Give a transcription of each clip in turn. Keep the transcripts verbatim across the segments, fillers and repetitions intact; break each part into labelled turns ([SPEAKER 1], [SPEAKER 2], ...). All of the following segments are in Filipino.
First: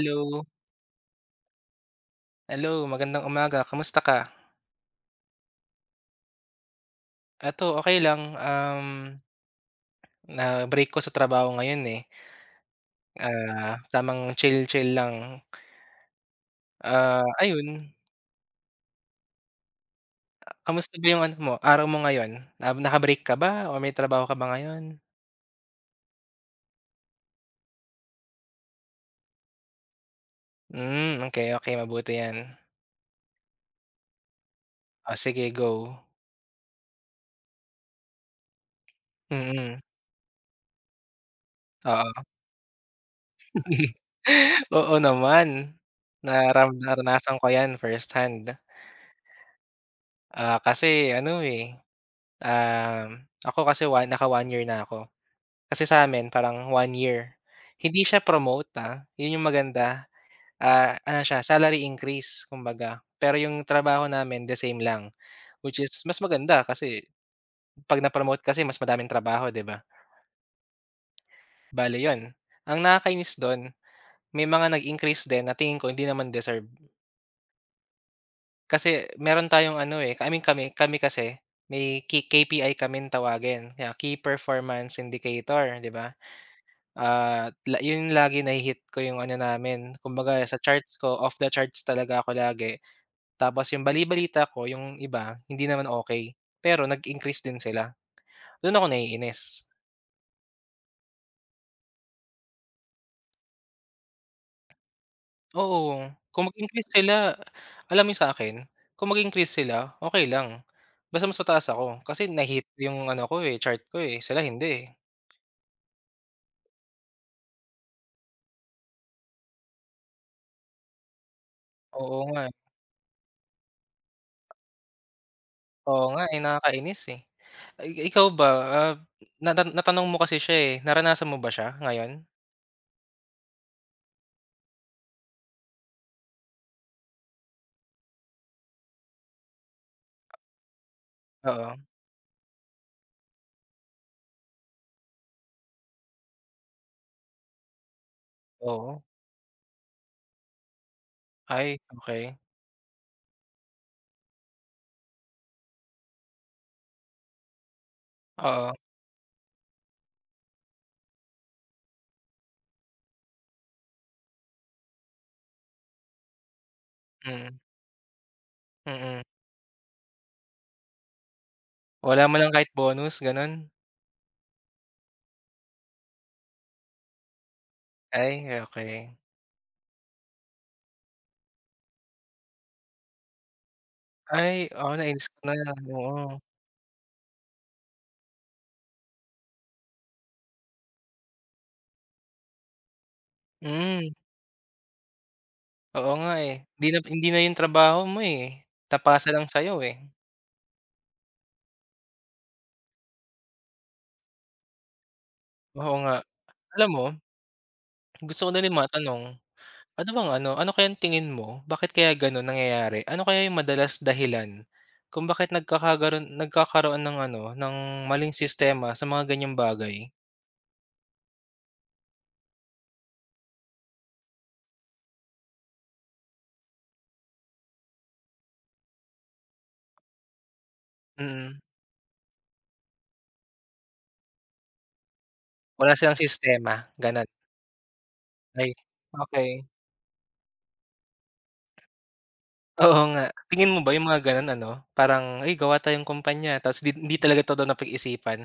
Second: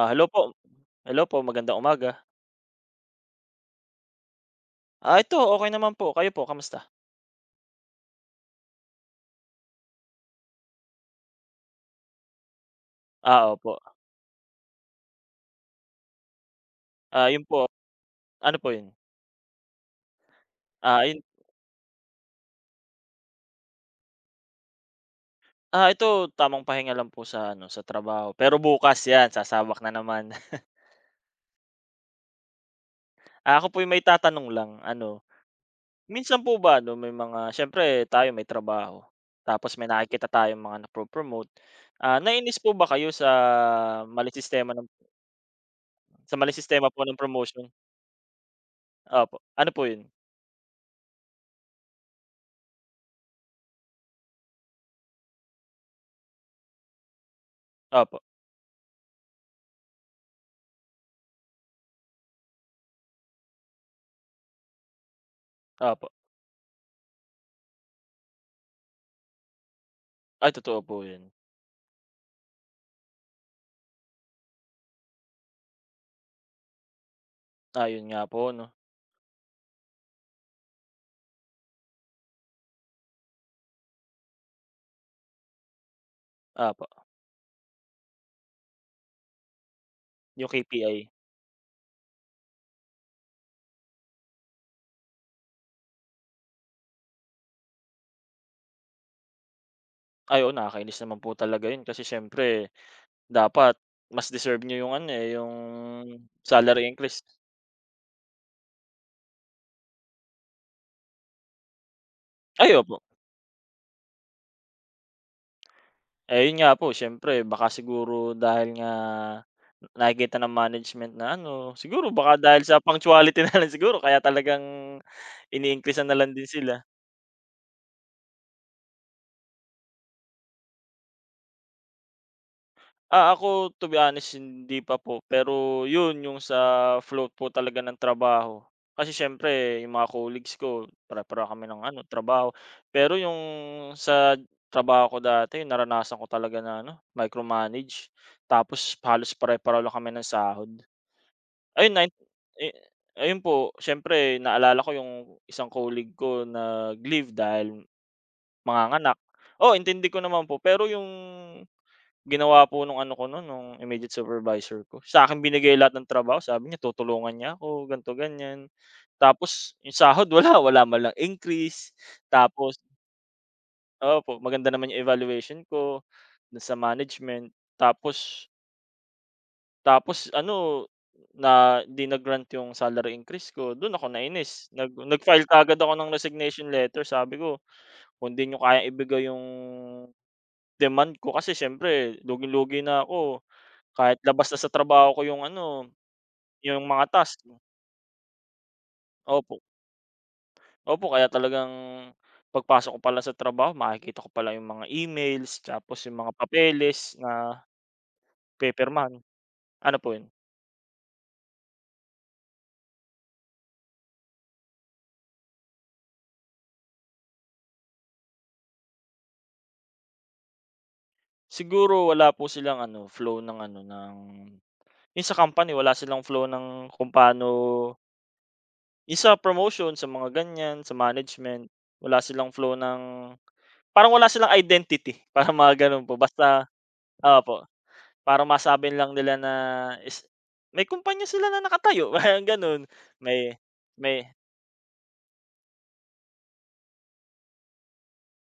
[SPEAKER 1] Ah, hello po. Hello po, magandang umaga.
[SPEAKER 2] Hello, magandang umaga. Kamusta ka?
[SPEAKER 1] Ah, ito okey naman po. Kayo po kamusta?
[SPEAKER 2] Eto okay lang, um, na-break ko sa trabaho ngayon, eh.
[SPEAKER 1] Ah,
[SPEAKER 2] Ah,
[SPEAKER 1] opo.
[SPEAKER 2] tamang chill-chill lang. Ah,
[SPEAKER 1] Ah, 'yun po,
[SPEAKER 2] ayun,
[SPEAKER 1] ano po 'yun?
[SPEAKER 2] kamusta
[SPEAKER 1] Ah,
[SPEAKER 2] ba
[SPEAKER 1] ayun
[SPEAKER 2] yung ano mo, araw mo ngayon? Na naka-break ka ba o may trabaho ka ba ngayon?
[SPEAKER 1] ah, ito tamang pahinga lang po sa ano, sa trabaho. Pero bukas 'yan, sasabak na naman.
[SPEAKER 2] Hmm, okay, okay, mabuti 'yan.
[SPEAKER 1] Ah, ako po yung may tatanong lang,
[SPEAKER 2] Oh,
[SPEAKER 1] ano,
[SPEAKER 2] sige go.
[SPEAKER 1] minsan po ba ano, may mga siyempre tayo may trabaho, tapos
[SPEAKER 2] Mm,
[SPEAKER 1] may nakikita tayong mga nagpo-promote. Ah,
[SPEAKER 2] oo.
[SPEAKER 1] naiinis po ba kayo sa mali sistema ng
[SPEAKER 2] Oo naman,
[SPEAKER 1] sa mali
[SPEAKER 2] naram
[SPEAKER 1] sistema po ng
[SPEAKER 2] naranasan ko
[SPEAKER 1] promotion?
[SPEAKER 2] 'yan first hand.
[SPEAKER 1] Opo. Ano po 'yun?
[SPEAKER 2] Ah, kasi ano, eh, um, ako kasi one naka one year na ako. Kasi sa amin parang one year. Hindi
[SPEAKER 1] Opo,
[SPEAKER 2] siya promote, ah, 'yun yung maganda. Ah, ano siya, salary increase kumbaga. Pero yung trabaho namin the same lang, which is
[SPEAKER 1] opo.
[SPEAKER 2] mas maganda kasi 'pag na-promote kasi mas madaming trabaho, 'di ba?
[SPEAKER 1] Ay totoo po 'yun.
[SPEAKER 2] Bale 'yun, ang nakakainis do'n may mga nag-increase din na tingin ko hindi naman deserve.
[SPEAKER 1] Ah, 'yun nga po 'no,
[SPEAKER 2] Kasi meron tayong ano, eh, I mean kami kami kasi may K KPI kaming tawagin, kaya Key Performance Indicator, 'di ba?
[SPEAKER 1] opo.
[SPEAKER 2] Ah, la yun lagi nahi-hit ko yung ano namin, kumbaga
[SPEAKER 1] Yung
[SPEAKER 2] sa
[SPEAKER 1] K P I.
[SPEAKER 2] charts ko, off the charts talaga ako lagi. Tapos yung bali-balita ko yung iba, hindi naman okay pero nag-increase din sila. Dun ako naiinis.
[SPEAKER 1] Ay, oo, nakakainis naman po talaga yun kasi siyempre dapat mas deserve niyo yung ano, eh, yung
[SPEAKER 2] Oo, kung
[SPEAKER 1] salary
[SPEAKER 2] mag-increase
[SPEAKER 1] increase.
[SPEAKER 2] sila, alam mo yung sa akin kung mag-increase sila, okay lang. Basta mas mataas ako kasi nahi-hit
[SPEAKER 1] Ay, opo.
[SPEAKER 2] yung ano ko, eh, chart ko, eh, sila hindi, eh.
[SPEAKER 1] Eh, yun nga po siyempre baka siguro dahil nga nakikita ng management na ano, siguro
[SPEAKER 2] Oo
[SPEAKER 1] baka
[SPEAKER 2] nga, eh.
[SPEAKER 1] dahil sa punctuality na lang siguro kaya talagang ini-increase'an
[SPEAKER 2] Oo
[SPEAKER 1] na
[SPEAKER 2] nga,
[SPEAKER 1] lang
[SPEAKER 2] eh,
[SPEAKER 1] din sila.
[SPEAKER 2] nakakainis, eh. I ikaw ba, ah, na na- natanong mo kasi siya, eh, naranasan mo ba siya ngayon?
[SPEAKER 1] Ah, ako to be honest hindi pa po, pero 'yun yung sa float po talaga ng trabaho. Kasi siyempre yung mga colleagues ko pare-pareho kami
[SPEAKER 2] Oo.
[SPEAKER 1] ng ano trabaho. Pero yung sa trabaho ko dati naranasan ko talaga na ano, micromanage tapos
[SPEAKER 2] Oo.
[SPEAKER 1] halos pare-pareho lang kami ng sahod.
[SPEAKER 2] Ay,
[SPEAKER 1] Ayun nai
[SPEAKER 2] okey.
[SPEAKER 1] eh, ayun po siyempre naalala ko yung isang colleague ko nag-leave dahil
[SPEAKER 2] Oo,
[SPEAKER 1] manganganak. Oh, intindi ko naman po pero yung ginawa po nung ano ko nun, nung immediate supervisor ko, sa akin binigay lahat ng trabaho, sabi niya tutulungan niya
[SPEAKER 2] mm,
[SPEAKER 1] ako ganto ganyan.
[SPEAKER 2] mm.
[SPEAKER 1] Tapos yung sahod wala, wala man lang increase.
[SPEAKER 2] Wala man lang kahit
[SPEAKER 1] Tapos
[SPEAKER 2] bonus, gano'n?
[SPEAKER 1] opo, maganda naman yung evaluation ko dun sa management. Tapos
[SPEAKER 2] Ay, okey.
[SPEAKER 1] tapos ano, na 'di na-grant yung salary increase ko, dun ako
[SPEAKER 2] Ay,
[SPEAKER 1] nainis. Nag
[SPEAKER 2] oo, nainis ko
[SPEAKER 1] nag-file
[SPEAKER 2] na,
[SPEAKER 1] kaagad ako ng
[SPEAKER 2] oo.
[SPEAKER 1] resignation letter, sabi ko, "Kung 'di niyo kayang ibigay yung demand ko," kasi siyempre luging-lugi na ako.
[SPEAKER 2] Mm,
[SPEAKER 1] Kahit labas na sa trabaho ko yung ano,
[SPEAKER 2] oo nga, eh.
[SPEAKER 1] yung
[SPEAKER 2] Hindi na
[SPEAKER 1] mga
[SPEAKER 2] hindi na
[SPEAKER 1] task
[SPEAKER 2] 'yung trabaho mo, eh, tapasa lang
[SPEAKER 1] opo,
[SPEAKER 2] sa'yo, eh.
[SPEAKER 1] opo kaya talagang pagpasok ko pa sa trabaho makikita ko pa yung mga emails
[SPEAKER 2] Oo
[SPEAKER 1] tapos
[SPEAKER 2] nga.
[SPEAKER 1] yung mga
[SPEAKER 2] Alam mo,
[SPEAKER 1] papeles na
[SPEAKER 2] gusto ko na rin
[SPEAKER 1] pipirmahan.
[SPEAKER 2] matanong,
[SPEAKER 1] Ano
[SPEAKER 2] ano
[SPEAKER 1] po yun?
[SPEAKER 2] bang ano, ano kayang tingin mo, bakit kaya gano'n nangyayari? Ano kaya 'yung madalas dahilan kung bakit nagkakagaroon nagkakaroon ng ano, ng maling sistema sa mga ganiyang bagay?
[SPEAKER 1] Siguro wala po silang ano, flow ng ano, ng yung sa company wala silang flow ng kung paano yung sa promotion, sa mga ganyan, sa
[SPEAKER 2] Mm.
[SPEAKER 1] management, wala silang flow ng parang wala silang identity, parang mga
[SPEAKER 2] Wala
[SPEAKER 1] ganun po
[SPEAKER 2] silang
[SPEAKER 1] basta
[SPEAKER 2] sistema, gano'n.
[SPEAKER 1] opo. Para
[SPEAKER 2] Ay,
[SPEAKER 1] masabi lang nila
[SPEAKER 2] okey.
[SPEAKER 1] na is may kumpanya sila na nakatayo parang gano'n.
[SPEAKER 2] Oo nga.
[SPEAKER 1] May
[SPEAKER 2] Tingin mo ba yung mga
[SPEAKER 1] may
[SPEAKER 2] gano'n ano, parang, "Ay gawa tayong kumpanya," tapos di hindi talaga 'to daw napag-isipan?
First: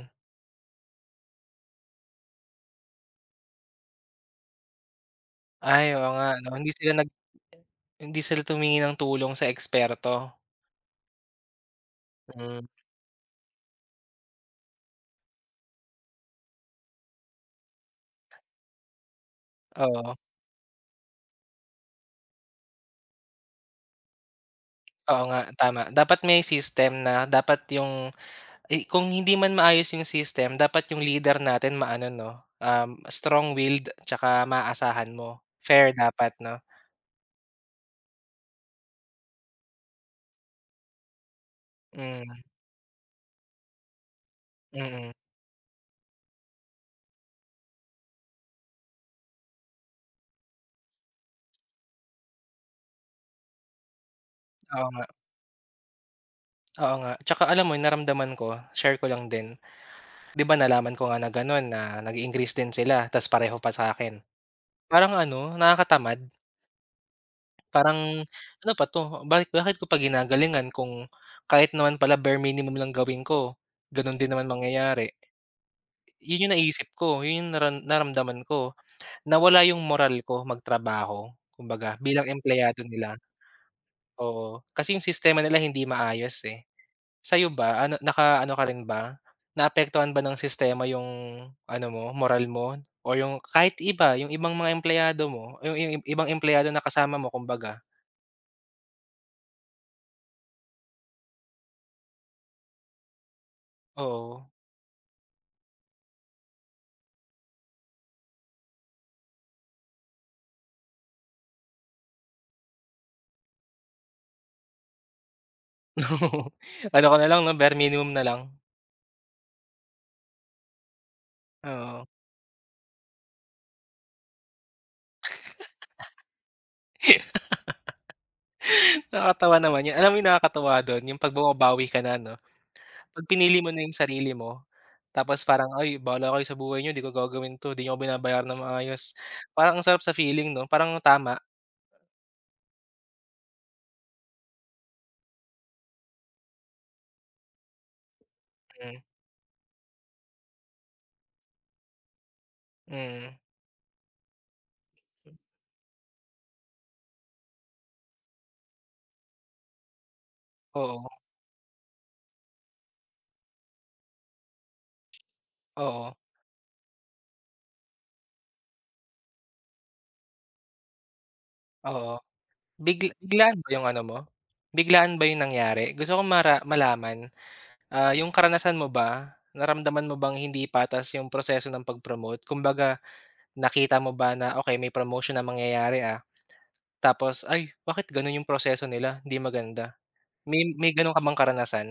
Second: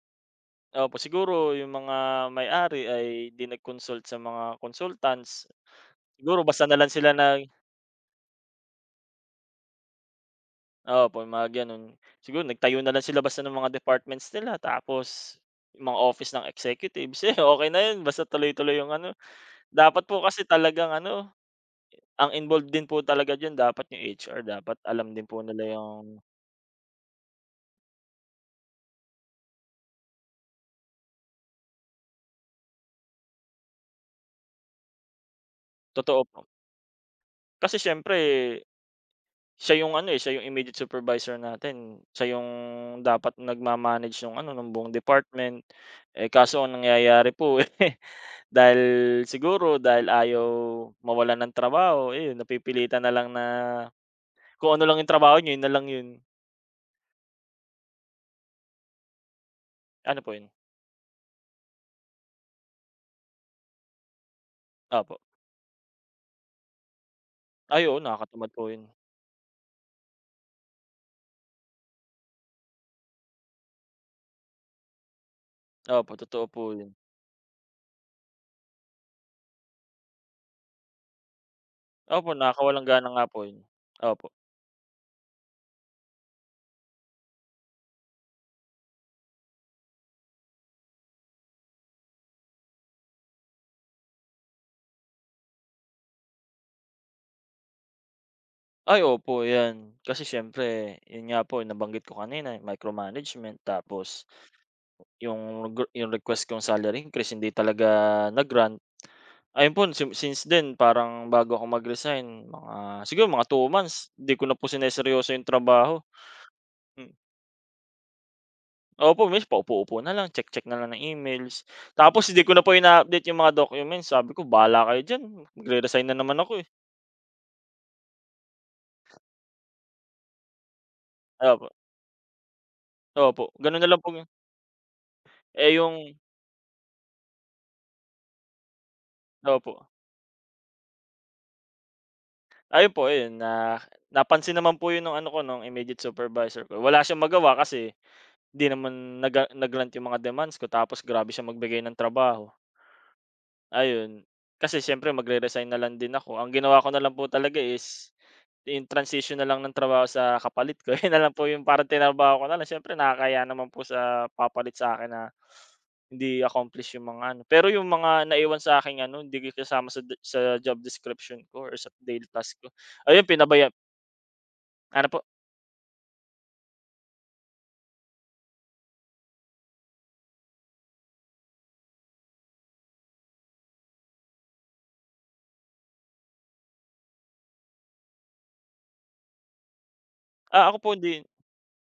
[SPEAKER 1] opo, siguro yung mga may-ari ay 'di nag-consult sa mga consultants.
[SPEAKER 2] Ay, oo nga
[SPEAKER 1] Siguro
[SPEAKER 2] 'no,
[SPEAKER 1] basta
[SPEAKER 2] hindi
[SPEAKER 1] na lang
[SPEAKER 2] sila nag
[SPEAKER 1] sila nag
[SPEAKER 2] hindi sila tumingi ng tulong sa eksperto.
[SPEAKER 1] opo, yung mga gano'n. Siguro
[SPEAKER 2] Mm,
[SPEAKER 1] nagtayo na lang sila basta ng mga departments nila tapos yung mga office ng executives, eh, okay na yun basta tuloy-tuloy yung ano. Dapat
[SPEAKER 2] oo.
[SPEAKER 1] po kasi talagang ano, ang involved din po talaga diyan dapat yung H R, dapat alam
[SPEAKER 2] Oo
[SPEAKER 1] din po
[SPEAKER 2] nga,
[SPEAKER 1] nila
[SPEAKER 2] tama.
[SPEAKER 1] yung
[SPEAKER 2] Dapat may system, na dapat yung ay kung hindi man maayos yung system, dapat yung leader natin maano 'no, um, strong-willed 'tsaka maaasahan mo. Fair
[SPEAKER 1] totoo
[SPEAKER 2] dapat
[SPEAKER 1] po.
[SPEAKER 2] 'no?
[SPEAKER 1] Kasi siyempre siya yung ano, eh, siya yung immediate supervisor natin, siya
[SPEAKER 2] Mm,
[SPEAKER 1] yung dapat nagma-manage nung ano, ng buong
[SPEAKER 2] mm.
[SPEAKER 1] department. Eh, kaso ang nangyayari po, eh, dahil siguro dahil ayaw mawalan ng trabaho, ayun napipilitan na lang na kung ano
[SPEAKER 2] Oo
[SPEAKER 1] lang
[SPEAKER 2] nga,
[SPEAKER 1] yung trabaho niyo, yun na lang yun.
[SPEAKER 2] oo nga. 'Tsaka alam mo naramdaman ko, share ko lang din.
[SPEAKER 1] Ano po
[SPEAKER 2] 'Di
[SPEAKER 1] yun?
[SPEAKER 2] ba nalaman ko nga na gano'n na nag increase din sila ta's pareho pa sa'kin. Parang
[SPEAKER 1] Opo.
[SPEAKER 2] ano, nakakatamad.
[SPEAKER 1] Ay, oo,
[SPEAKER 2] Parang,
[SPEAKER 1] nakakatamad po
[SPEAKER 2] "Ano
[SPEAKER 1] yun.
[SPEAKER 2] pa 'to? Bakit bakit ko pa ginagalingan kung kahit naman pala bare minimum lang gawin ko, gano'n din naman mangyayari."
[SPEAKER 1] Opo,
[SPEAKER 2] 'Yun
[SPEAKER 1] totoo
[SPEAKER 2] yung
[SPEAKER 1] po
[SPEAKER 2] naisip
[SPEAKER 1] yun.
[SPEAKER 2] ko, 'yun yung naran naramdaman ko. Nawala yung moral ko magtrabaho kumbaga
[SPEAKER 1] Opo,
[SPEAKER 2] bilang empleyado
[SPEAKER 1] nakakawalang gana
[SPEAKER 2] nila,
[SPEAKER 1] nga po yun. Opo.
[SPEAKER 2] oo. Kasi yung sistema nila hindi maayos, eh. Sa'yo ba ano nakaano ka rin ba, naapektuhan ba ng sistema yung ano mo, moral mo o yung kahit iba, yung ibang mga empleyado mo, yung yung ibang empleyado na kasama mo kumbaga?
[SPEAKER 1] Ay, opo, 'yan. Kasi siyempre, yun nga po nabanggit ko kanina, eh, micromanagement tapos
[SPEAKER 2] Oo.
[SPEAKER 1] Yung gr yung request kong salary increase hindi talaga na-grant. Ayun po si since then parang bago ako mag-resign mga siguro mga two months, 'di ko na po sineryoso yung trabaho.
[SPEAKER 2] Ano
[SPEAKER 1] Hmm,
[SPEAKER 2] ka na lang 'no, bare minimum na lang,
[SPEAKER 1] opo miss paupo-upo na lang, check-check na lang ng emails.
[SPEAKER 2] oo.
[SPEAKER 1] Tapos hindi ko na po ina-update yung mga documents, sabi ko, "Bahala kayo diyan, magre-resign na naman ako, eh."
[SPEAKER 2] Nakakatawa naman yun. Alam mo yung nakakatuwa dun yung 'pag
[SPEAKER 1] Opo,
[SPEAKER 2] bumabawi ka na 'no, 'pag
[SPEAKER 1] opo
[SPEAKER 2] pinili mo
[SPEAKER 1] gano'n
[SPEAKER 2] na
[SPEAKER 1] na
[SPEAKER 2] yung
[SPEAKER 1] lang po yun.
[SPEAKER 2] sarili mo, tapos parang,
[SPEAKER 1] Eh,
[SPEAKER 2] "Ay
[SPEAKER 1] yung
[SPEAKER 2] bahala kayo sa buhay niyo, 'di ko gagawin 'to, 'di niyo ako binabayaran ng maayos." Parang ang
[SPEAKER 1] opo,
[SPEAKER 2] sarap sa feeling 'no, parang tama,
[SPEAKER 1] ayun po ayun na napansin naman po yun ng ano ko nung immediate supervisor ko, wala siyang magawa kasi hindi naman
[SPEAKER 2] mm,
[SPEAKER 1] nag-grant yung mga demands ko tapos grabe siya magbigay ng trabaho,
[SPEAKER 2] mm.
[SPEAKER 1] ayun. Kasi siyempre magre-resign na lang din ako, ang ginawa ko na lang po talaga is yung transition na lang ng trabaho sa kapalit ko,
[SPEAKER 2] Oo,
[SPEAKER 1] yun na lang po yung parang tinrabaho ko na lang, siyempre nakakahiya naman po sa papalit sa akin na
[SPEAKER 2] oo,
[SPEAKER 1] hindi accomplish yung mga ano. Pero yung mga naiwan sa akin ano, hindi kasama sa de sa job description ko or sa
[SPEAKER 2] oo.
[SPEAKER 1] daily task ko,
[SPEAKER 2] Bigla
[SPEAKER 1] ayun
[SPEAKER 2] biglaan
[SPEAKER 1] pinabaya
[SPEAKER 2] ba yung ano mo?
[SPEAKER 1] ano po,
[SPEAKER 2] Biglaan ba yung nangyari? Gusto kong mara malaman, ah, yung karanasan mo ba, naramdaman mo bang hindi patas yung proseso ng pag-promote? Kumbaga, nakita mo ba na, "Okey, may promotion na mangyayari, ah." Tapos, "Ay, bakit gano'n yung proseso nila, hindi maganda." May
[SPEAKER 1] ah, ako po
[SPEAKER 2] may gano'n ka
[SPEAKER 1] hindi
[SPEAKER 2] bang karanasan?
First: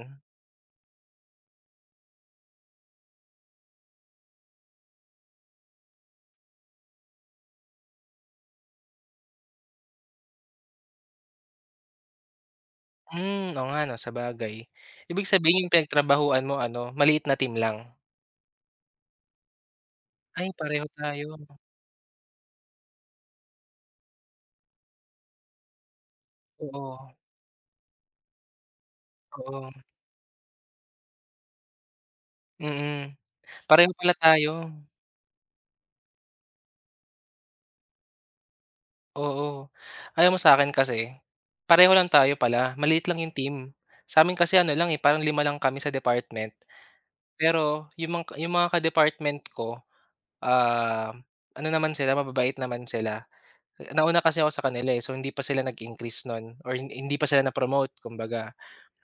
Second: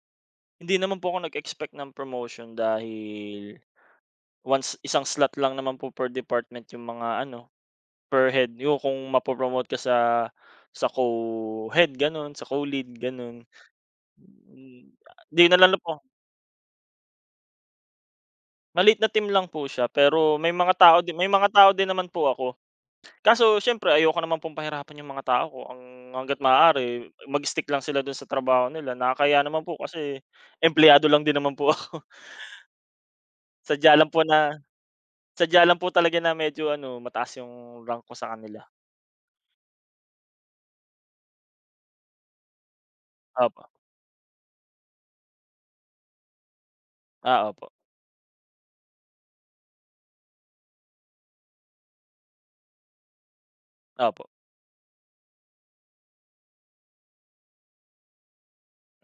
[SPEAKER 1] hindi naman po ako nag-expect ng promotion dahil once isang slot lang naman po per department yung mga ano, per head. Yung kung mapo ka sa sa co-head gano'n, sa co-lead gano'n.
[SPEAKER 2] Hmm, oo nga 'no, sabagay.
[SPEAKER 1] Hmm,
[SPEAKER 2] Ibig
[SPEAKER 1] 'di
[SPEAKER 2] sabihin yung
[SPEAKER 1] nalala po,
[SPEAKER 2] pinagtrabahuan mo ano, maliit na team lang?
[SPEAKER 1] maliit na team lang po siya pero
[SPEAKER 2] Ay,
[SPEAKER 1] may mga
[SPEAKER 2] pareho
[SPEAKER 1] tao din may
[SPEAKER 2] tayo.
[SPEAKER 1] mga tao din naman po ako. Kaso siyempre ayoko naman pong pahirapan yung mga tao ko ang hangga't maaari
[SPEAKER 2] Oo,
[SPEAKER 1] mag-stick lang sila dun sa trabaho nila. Nakakahiya naman
[SPEAKER 2] oo.
[SPEAKER 1] po kasi empleyado lang din naman po ako.
[SPEAKER 2] Mm. Pareho
[SPEAKER 1] Sadya lang
[SPEAKER 2] pala
[SPEAKER 1] po na
[SPEAKER 2] tayo.
[SPEAKER 1] sadya lang po talaga na medyo ano, mataas yung rank ko sa kanila.
[SPEAKER 2] Oo. Alam mo sa akin kasi, pareho lang tayo pala, maliit lang yung team.
[SPEAKER 1] Opo,
[SPEAKER 2] sa Sa'min kasi ano lang, eh, parang lima lang kami sa department.
[SPEAKER 1] ah, opo.
[SPEAKER 2] Pero yung mga yung mga ka-department ko, ah, ano naman sila, mababait naman sila. Nauna
[SPEAKER 1] Opo,
[SPEAKER 2] kasi ako sa kanila, eh, so hindi pa sila nag-increase nun or hin- hindi pa sila na-promote kumbaga.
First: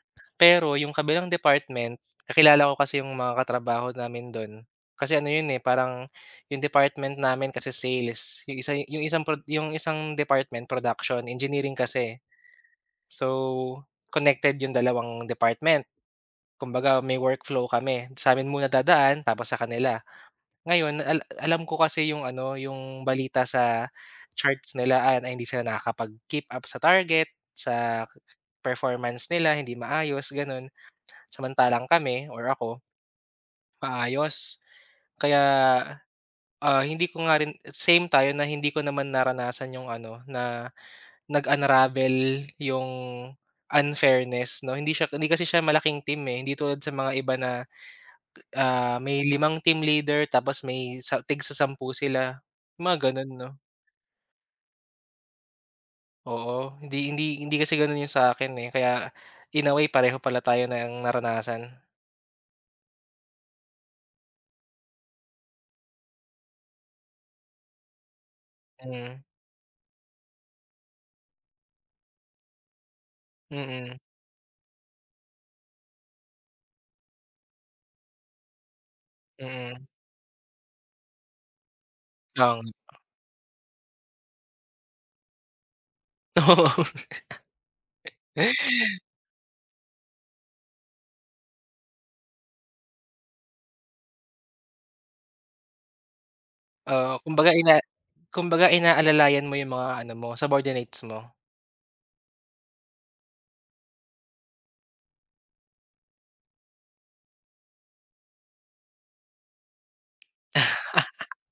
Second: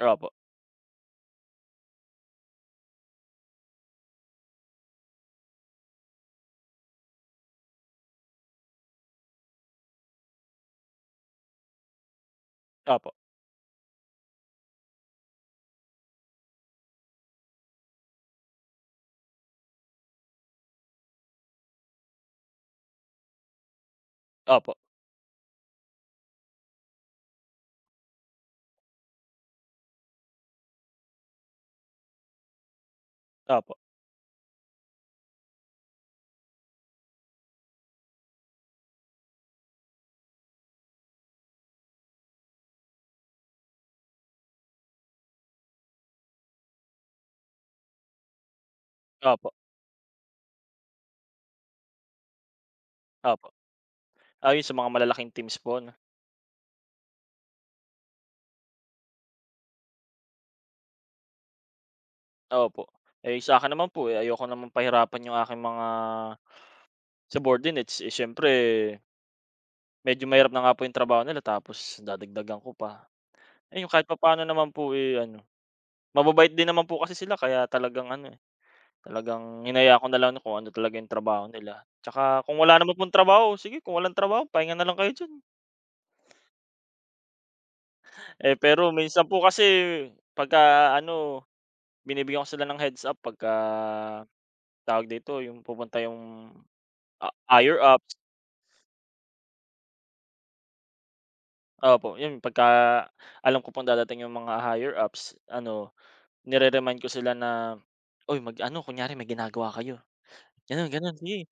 [SPEAKER 1] opo,
[SPEAKER 2] Pero yung kabilang department, kakilala ko kasi yung mga katrabaho namin dun. Kasi ano yun, eh, parang yung department namin kasi sales, yung isa yung isang prod yung isang department production, engineering kasi.
[SPEAKER 1] opo,
[SPEAKER 2] So, connected yung dalawang department. Kumbaga may workflow kami, sa'min muna dadaan tapos sa kanila. Ngayon al alam ko kasi yung ano, yung balita sa
[SPEAKER 1] opo,
[SPEAKER 2] charts nila, ah, na hindi sila nakakapag-keep up sa target, sa performance nila hindi maayos, ganun. Samantalang kami or ako,
[SPEAKER 1] opo,
[SPEAKER 2] maayos. Kaya, ah, hindi ko nga rin same tayo na hindi ko naman naranasan yung ano, na nag-unravel yung unfairness 'no. Hindi siya hindi kasi siya malaking team, eh, hindi tulad sa mga iba na, ah, may
[SPEAKER 1] opo,
[SPEAKER 2] limang team leader tapos may sa tig-sasampu sila, mga gano'n
[SPEAKER 1] opo.
[SPEAKER 2] 'no.
[SPEAKER 1] Ayun sa mga malalaking teams po 'no,
[SPEAKER 2] Oo, hindi hindi hindi kasi gano'n yung sa akin eh, kaya in a way pareho pala tayo na ang naranasan.
[SPEAKER 1] opo. Eh, sa akin naman po, eh, ayoko naman pahirapan yung aking mga subordinates, eh, siyempre
[SPEAKER 2] Hmm,
[SPEAKER 1] medyo mahirap na nga po yung trabaho nila tapos dadagdagan ko pa. Ayun
[SPEAKER 2] mm,
[SPEAKER 1] kahit papaano naman po, eh, ano mababait din naman po kasi sila kaya talagang ano, eh, talagang
[SPEAKER 2] mm.
[SPEAKER 1] hinayaan ko na lang kung ano talaga yung trabaho nila. Tsaka
[SPEAKER 2] Oo
[SPEAKER 1] kung wala
[SPEAKER 2] nga.
[SPEAKER 1] naman pong trabaho, sige kung walang trabaho pahinga na lang kayo diyan. Eh,
[SPEAKER 2] Oo.
[SPEAKER 1] pero minsan po kasi pagka ano binibigyan ko sila ng heads up pagka, tawag dito, yung pupunta yung,
[SPEAKER 2] Oo,
[SPEAKER 1] ah,
[SPEAKER 2] kumbaga ina
[SPEAKER 1] higher ups,
[SPEAKER 2] kumbaga inaalalayan mo yung mga ano mo, subordinates mo.
[SPEAKER 1] opo, yun pagka alam ko pong dadating yung mga higher ups, ano, nire-remind ko sila na, "Uy mag-ano," kunyari may ginagawa kayo, gano'n, gano'n, sige,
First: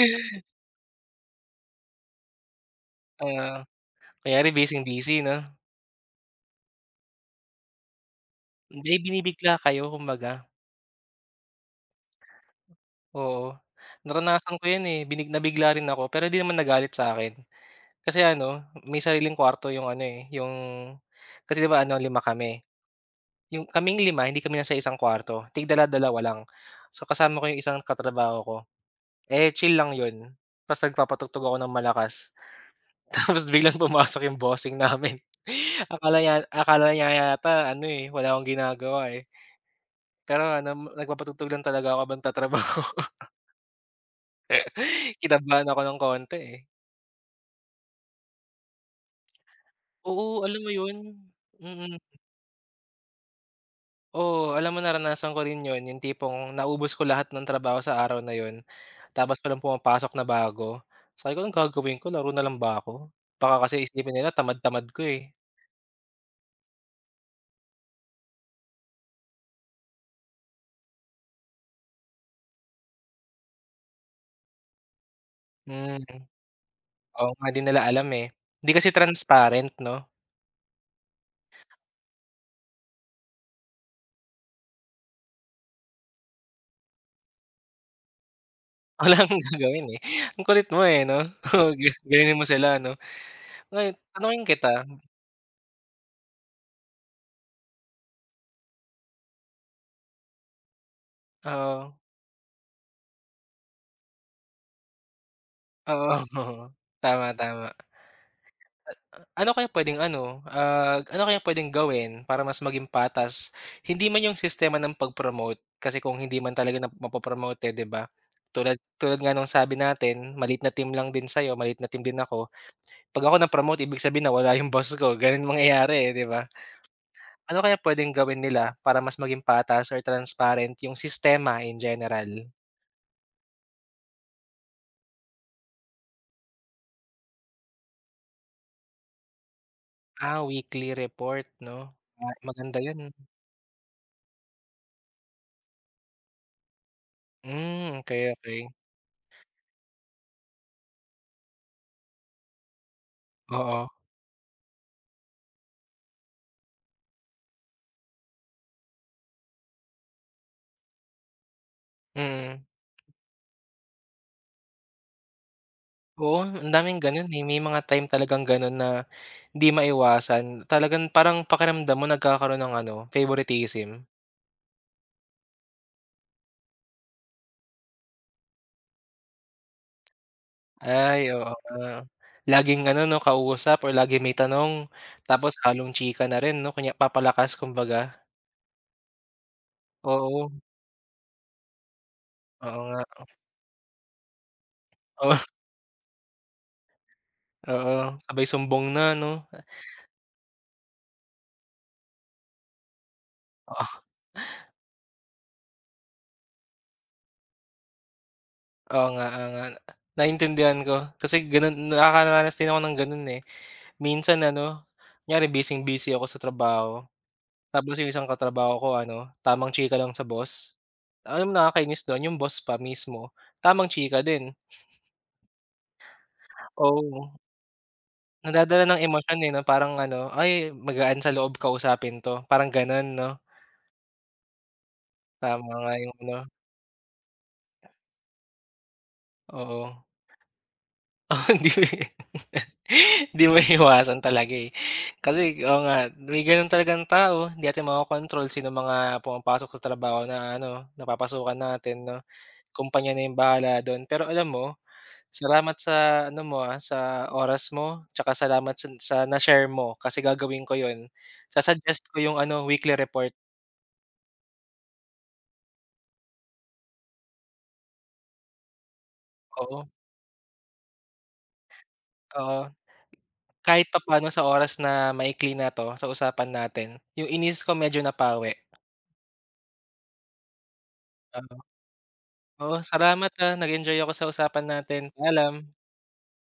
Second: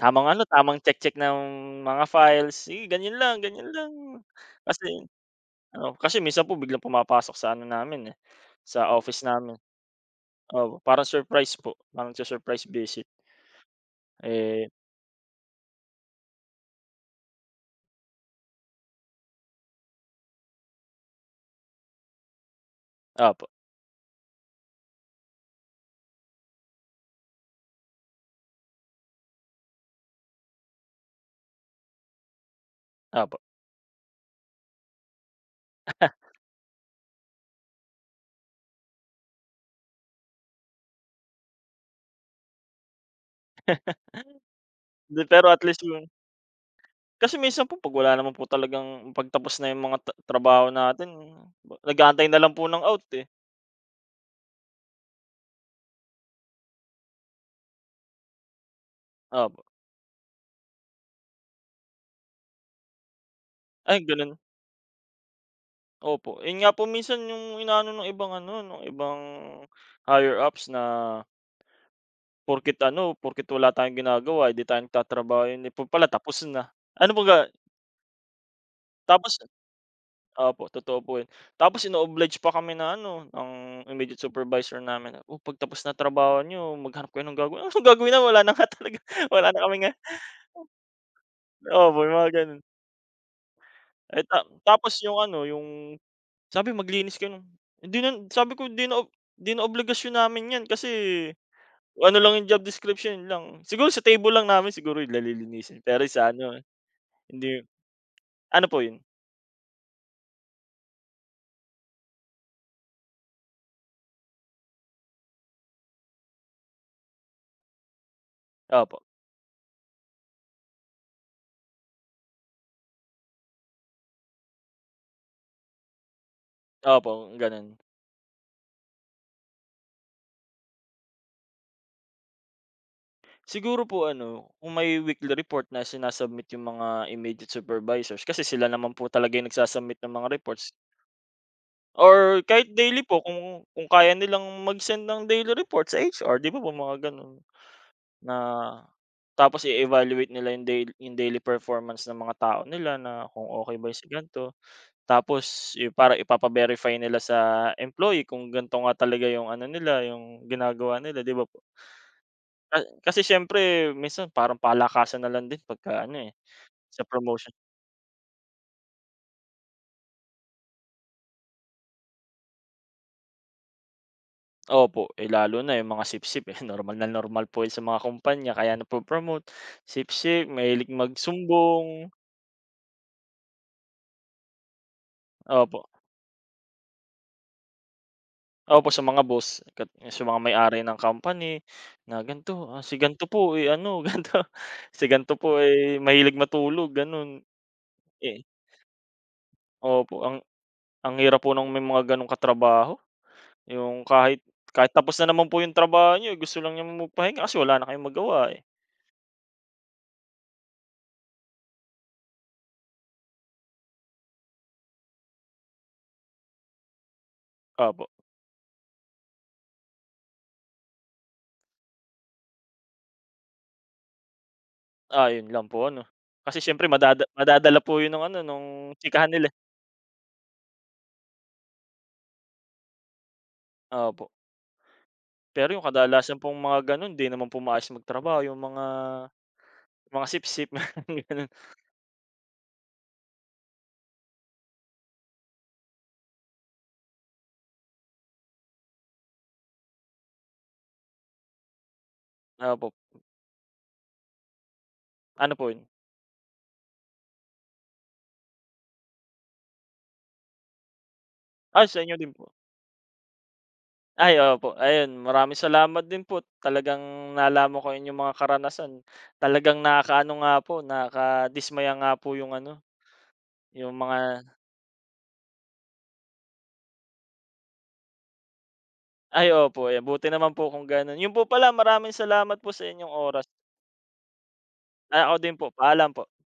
[SPEAKER 1] tamang ano, tamang check-check ng mga files, sige ganyan lang,
[SPEAKER 2] Oo,
[SPEAKER 1] ganyan lang.
[SPEAKER 2] kunyari
[SPEAKER 1] Kasi
[SPEAKER 2] busy-busy 'no?
[SPEAKER 1] ano, kasi minsan po biglang pumapasok sa ano namin, eh, sa
[SPEAKER 2] Hindi,
[SPEAKER 1] office
[SPEAKER 2] binibigla
[SPEAKER 1] namin,
[SPEAKER 2] kayo kumbaga,
[SPEAKER 1] opo, parang surprise po, parang nagsu-surprise visit,
[SPEAKER 2] oo. Naranasan ko
[SPEAKER 1] eh
[SPEAKER 2] 'yan, eh, binig nabigla rin ako pero 'di naman nagalit sa'kin. Kasi ano, may sariling kwarto yung ano, eh, yung kasi 'di ba ano, lima kami.
[SPEAKER 1] opo,
[SPEAKER 2] Yung kaming lima hindi kami nasa isang kwarto, tig dala-dalawa lang. So kasama ko yung isang katrabaho ko, eh, chill lang 'yun. Ta's nagpapatugtog ako ng malakas.
[SPEAKER 1] opo.
[SPEAKER 2] Tapos biglang pumasok yung bossing namin. Akala niya akala niya yata ano, eh, wala akong ginagawa, eh. Pero ano, nagpapatugtog lang talaga ako habang tatrabaho.
[SPEAKER 1] Hindi, pero at
[SPEAKER 2] Kinabahan ako
[SPEAKER 1] least
[SPEAKER 2] ng
[SPEAKER 1] yun
[SPEAKER 2] konti, eh.
[SPEAKER 1] kasi minsan po 'pag wala naman po talagang pagtapos na yung mga ta
[SPEAKER 2] Oo, alam mo
[SPEAKER 1] trabaho
[SPEAKER 2] yun?
[SPEAKER 1] natin ba-
[SPEAKER 2] Mm.
[SPEAKER 1] nag-aantay na lang po ng out, eh.
[SPEAKER 2] Oo, alam mo naranasan ko rin yun, yung tipong naubos ko lahat ng trabaho sa araw na yun, tapos
[SPEAKER 1] Opo,
[SPEAKER 2] walang pumapasok na bago. Sabi ko, "Anong gagawin ko, laro na lang ba ako?" Baka kasi
[SPEAKER 1] ay
[SPEAKER 2] isipin
[SPEAKER 1] ganun,
[SPEAKER 2] nila tamad-tamad ko, eh.
[SPEAKER 1] opo. Yun nga po minsan yung inaano ng ibang ano, ng ibang higher ups na porket ano, porket wala tayong ginagawa, eh, di tayo nagtatrabaho, yun eh, po
[SPEAKER 2] Mm,
[SPEAKER 1] pala tapos na. Ano po
[SPEAKER 2] oo
[SPEAKER 1] ga
[SPEAKER 2] nga, 'di nila alam, eh. Di kasi
[SPEAKER 1] tapos
[SPEAKER 2] transparent 'no?
[SPEAKER 1] opo, totoo po yun. Tapos ino-oblige pa kami na ano, ng immediate supervisor namin na, "Oh, 'pag tapos na trabaho niyo maghanap kayo ng gagawin." Anong gagawin na wala na nga talaga,
[SPEAKER 2] Wala kang
[SPEAKER 1] wala na kaming
[SPEAKER 2] gagawin, eh. Ang kulit mo, eh, 'no? Oo, ga
[SPEAKER 1] opo, yung mga
[SPEAKER 2] ganunin mo
[SPEAKER 1] gano'n.
[SPEAKER 2] sila 'no? Ngayon
[SPEAKER 1] Eh, ta
[SPEAKER 2] tanungin kita,
[SPEAKER 1] tapos yung ano, yung sabi maglinis kayo nung hindi na, sabi ko, "Hindi na hindi na obligasyon namin 'yan kasi
[SPEAKER 2] oo,
[SPEAKER 1] ano lang yung job description, lang." Siguro sa table lang namin siguro yung lilinisin, pero
[SPEAKER 2] oo,
[SPEAKER 1] sa ano,
[SPEAKER 2] Tama,
[SPEAKER 1] hindi
[SPEAKER 2] tama.
[SPEAKER 1] ano po yun?
[SPEAKER 2] Ano kaya puwedeng ano, ah, ano kaya puwedeng gawin para mas maging patas, hindi man yung sistema ng pag-promote, kasi kung hindi man talaga na mapo-promote, eh, 'di ba? Tulad
[SPEAKER 1] Opo,
[SPEAKER 2] tulad nga nung sabi natin, maliit na team lang din sa'yo, maliit na team din ako. 'Pag ako na-promote, ibig sabihin nawala yung boss ko, gano'n mangyayari, eh, 'di ba?
[SPEAKER 1] opo,
[SPEAKER 2] Ano
[SPEAKER 1] gano'n.
[SPEAKER 2] kaya pwedeng gawin nila para mas maging patas or transparent yung sistema in general?
[SPEAKER 1] Siguro po ano, kung may weekly report na sinasubmit yung mga immediate supervisors kasi sila naman po talaga yung nagsa ng mga
[SPEAKER 2] Ah,
[SPEAKER 1] reports
[SPEAKER 2] weekly report 'no? Ah,
[SPEAKER 1] or kahit
[SPEAKER 2] maganda
[SPEAKER 1] daily
[SPEAKER 2] yun.
[SPEAKER 1] po kung kung kaya nilang mag-send ng daily report sa H R, 'di ba po mga gano'n?
[SPEAKER 2] Hmm, okay
[SPEAKER 1] Na
[SPEAKER 2] okay.
[SPEAKER 1] tapos i-evaluate nila yung daily yung daily performance ng mga tao nila na kung okay
[SPEAKER 2] Oo,
[SPEAKER 1] ba yung si gan'to. Tapos i para ipapa-verify nila sa employee kung gan'to nga talaga yung ano nila, yung ginagawa nila, 'di ba po?
[SPEAKER 2] mm.
[SPEAKER 1] Ka kasi siyempre minsan parang palakasan na lang din pagka ano, eh,
[SPEAKER 2] Oo, ang daming
[SPEAKER 1] sa
[SPEAKER 2] gano'n, eh,
[SPEAKER 1] promotion.
[SPEAKER 2] may mga time talagang gano'n na di maiwasan. Talagang parang pakiramdam mo nagkakaroon ng ano, favoritism.
[SPEAKER 1] Opo, eh, lalo na yung mga sip eh, normal na normal po yun sa mga kumpanya kaya napo-promote. Sip sip mahilig
[SPEAKER 2] Ay, oo
[SPEAKER 1] magsumbong,
[SPEAKER 2] nga. Laging ano 'no, kausap or laging may tanong tapos
[SPEAKER 1] opo.
[SPEAKER 2] halong chika na rin 'no, kunya papalakas kumbaga.
[SPEAKER 1] Opo, sa mga boss, kat sa mga
[SPEAKER 2] Oo,
[SPEAKER 1] may-ari ng company na gan'to, ah,
[SPEAKER 2] oo
[SPEAKER 1] si
[SPEAKER 2] nga.
[SPEAKER 1] gan'to po, eh, ano gan'to, si gan'to po, eh, mahilig matulog gano'n.
[SPEAKER 2] Oo,
[SPEAKER 1] Eh
[SPEAKER 2] sabay sumbong na 'no?
[SPEAKER 1] opo, ang ang hirap po ng may mga gano'ng katrabaho,
[SPEAKER 2] Oo,
[SPEAKER 1] yung kahit kahit tapos na naman po yung trabaho niyo, eh, gusto lang niyang magpahinga kasi wala na kayong magawa, eh.
[SPEAKER 2] oo nga, oo nga. Naintindihan ko kasi gano'n nakakaranas din ako ng gano'n, eh. Minsan ano, kunyari bising-busy ako sa trabaho tapos
[SPEAKER 1] Opo.
[SPEAKER 2] yung isang katrabaho ko ano, tamang chika lang sa boss. Alam mo nakakainis do'n yung boss pa mismo, tamang chika din.
[SPEAKER 1] Ah, yun lang po ano, kasi siyempre
[SPEAKER 2] Oo,
[SPEAKER 1] madada madadala po yun ng ano, nung
[SPEAKER 2] nadadala ng
[SPEAKER 1] chikahan
[SPEAKER 2] emosyon,
[SPEAKER 1] nila,
[SPEAKER 2] eh,
[SPEAKER 1] eh.
[SPEAKER 2] 'no, parang ano, "Ay magaan sa loob kausapin 'to." Parang gano'n 'no?
[SPEAKER 1] Opo,
[SPEAKER 2] Tama
[SPEAKER 1] pero yung
[SPEAKER 2] nga yung ano,
[SPEAKER 1] kadalasan pong mga gano'n 'di naman po maayos magtrabaho, yung mga
[SPEAKER 2] oo.
[SPEAKER 1] mga sip sip mga
[SPEAKER 2] Oo,
[SPEAKER 1] gano'n.
[SPEAKER 2] hindi hindi maiwasan talaga, eh. Kasi oo nga, may gano'n talagang tao. Hindi natin makokontrol sino mga pumapasok sa trabaho na ano, napapasukan natin 'no.
[SPEAKER 1] Opo.
[SPEAKER 2] Kumpanya na 'yung bahala do'n. Pero alam mo,
[SPEAKER 1] Ano po
[SPEAKER 2] salamat
[SPEAKER 1] yun?
[SPEAKER 2] sa ano mo, ah, sa oras mo, tsaka salamat sa sa na-share mo kasi gagawin ko 'yun. Sa
[SPEAKER 1] Ah, sa inyo
[SPEAKER 2] ko
[SPEAKER 1] din
[SPEAKER 2] 'Yung
[SPEAKER 1] po.
[SPEAKER 2] ano, weekly report.
[SPEAKER 1] Ay, opo. Ayun, maraming salamat din po. Talagang nalaman ko yung mga karanasan. Talagang
[SPEAKER 2] Oo,
[SPEAKER 1] nakakaano nga po, nakadismaya nga po yung
[SPEAKER 2] oo.
[SPEAKER 1] ano,
[SPEAKER 2] Kahit
[SPEAKER 1] yung mga
[SPEAKER 2] papaano sa oras na maikli na 'to, sa usapan natin, 'yung inis ko medyo napawi.
[SPEAKER 1] ay, opo. Ayan, buti naman po kung gano'n. Yun po
[SPEAKER 2] Ah,
[SPEAKER 1] pala, maraming salamat po
[SPEAKER 2] oo,
[SPEAKER 1] sa inyong
[SPEAKER 2] salamat,
[SPEAKER 1] oras.
[SPEAKER 2] ah, nag-enjoy ako sa usapan natin.
[SPEAKER 1] Ah, ako
[SPEAKER 2] Paalam.
[SPEAKER 1] din po. Paalam po.